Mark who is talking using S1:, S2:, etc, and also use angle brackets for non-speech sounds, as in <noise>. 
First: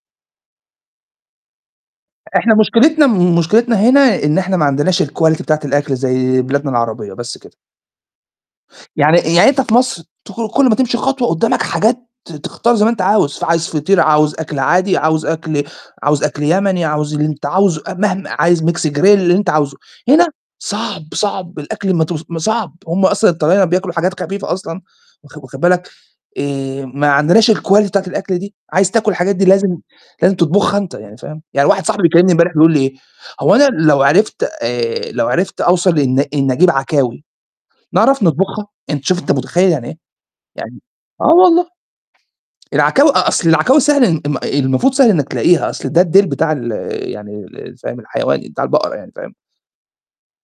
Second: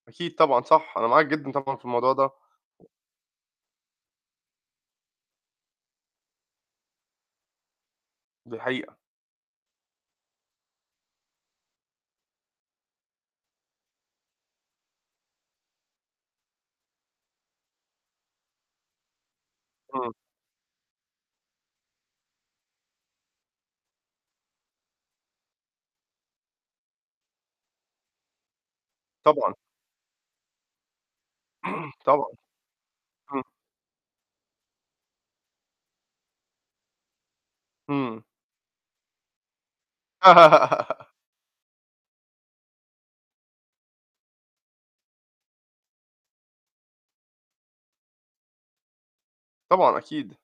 S1: أكيد طبعًا صح، أنا معاك جدًا طبعًا في الموضوع ده.
S2: إحنا مشكلتنا مشكلتنا هنا إن إحنا ما عندناش الquality بتاعة الأكل زي بلادنا العربية بس كده.
S1: دي حقيقة.
S2: يعني يعني أنت في مصر تخرج كلّ ما تمشي خطوة قدّامك حاجات ت تختار زي ما أنت عاوز، فعايز فطير عاوز أكل عادي عاوز أكل عاوز أكل يمني عاوز اللي أنت عاوزه مهما عايز Mix grill اللي أنت عاوزه،
S1: إمم.
S2: هنا صعب، صعب الأكل ما تو صعب، هُم أصلًا الطلاينة بياكلوا حاجات خفيفة أصلًا، واخ واخد بالك، آآ ما عندناش الquality بتاعة الأكل دي، عايز تاكل الحاجات دي
S1: طبعًا.
S2: لازم لازم تطبخها أنت يعني فاهم، يعني واحد
S1: <clears throat>
S2: صاحبي
S1: طبعًا.
S2: بيكلّمني امبارح بيقول لي إيه:
S1: إمم.
S2: "هو أنا لو عرفت آآ لو عرفت أوصل إن إن أجيب عكاوي،
S1: إمم.
S2: نعرف نطبخها؟" أنت شُفت أنت متخيّل يعني إيه؟ يعني
S1: <laughs>
S2: آه والله، العكاوي أ أصل العكاوي سهل م ال المفروض سهل إنك تلاقيها، أصل ده الديل بتاع ال يعني ال فاهم، الحيوان بتاع البقرة يعني فاهم؟
S1: طبعًا أكيد.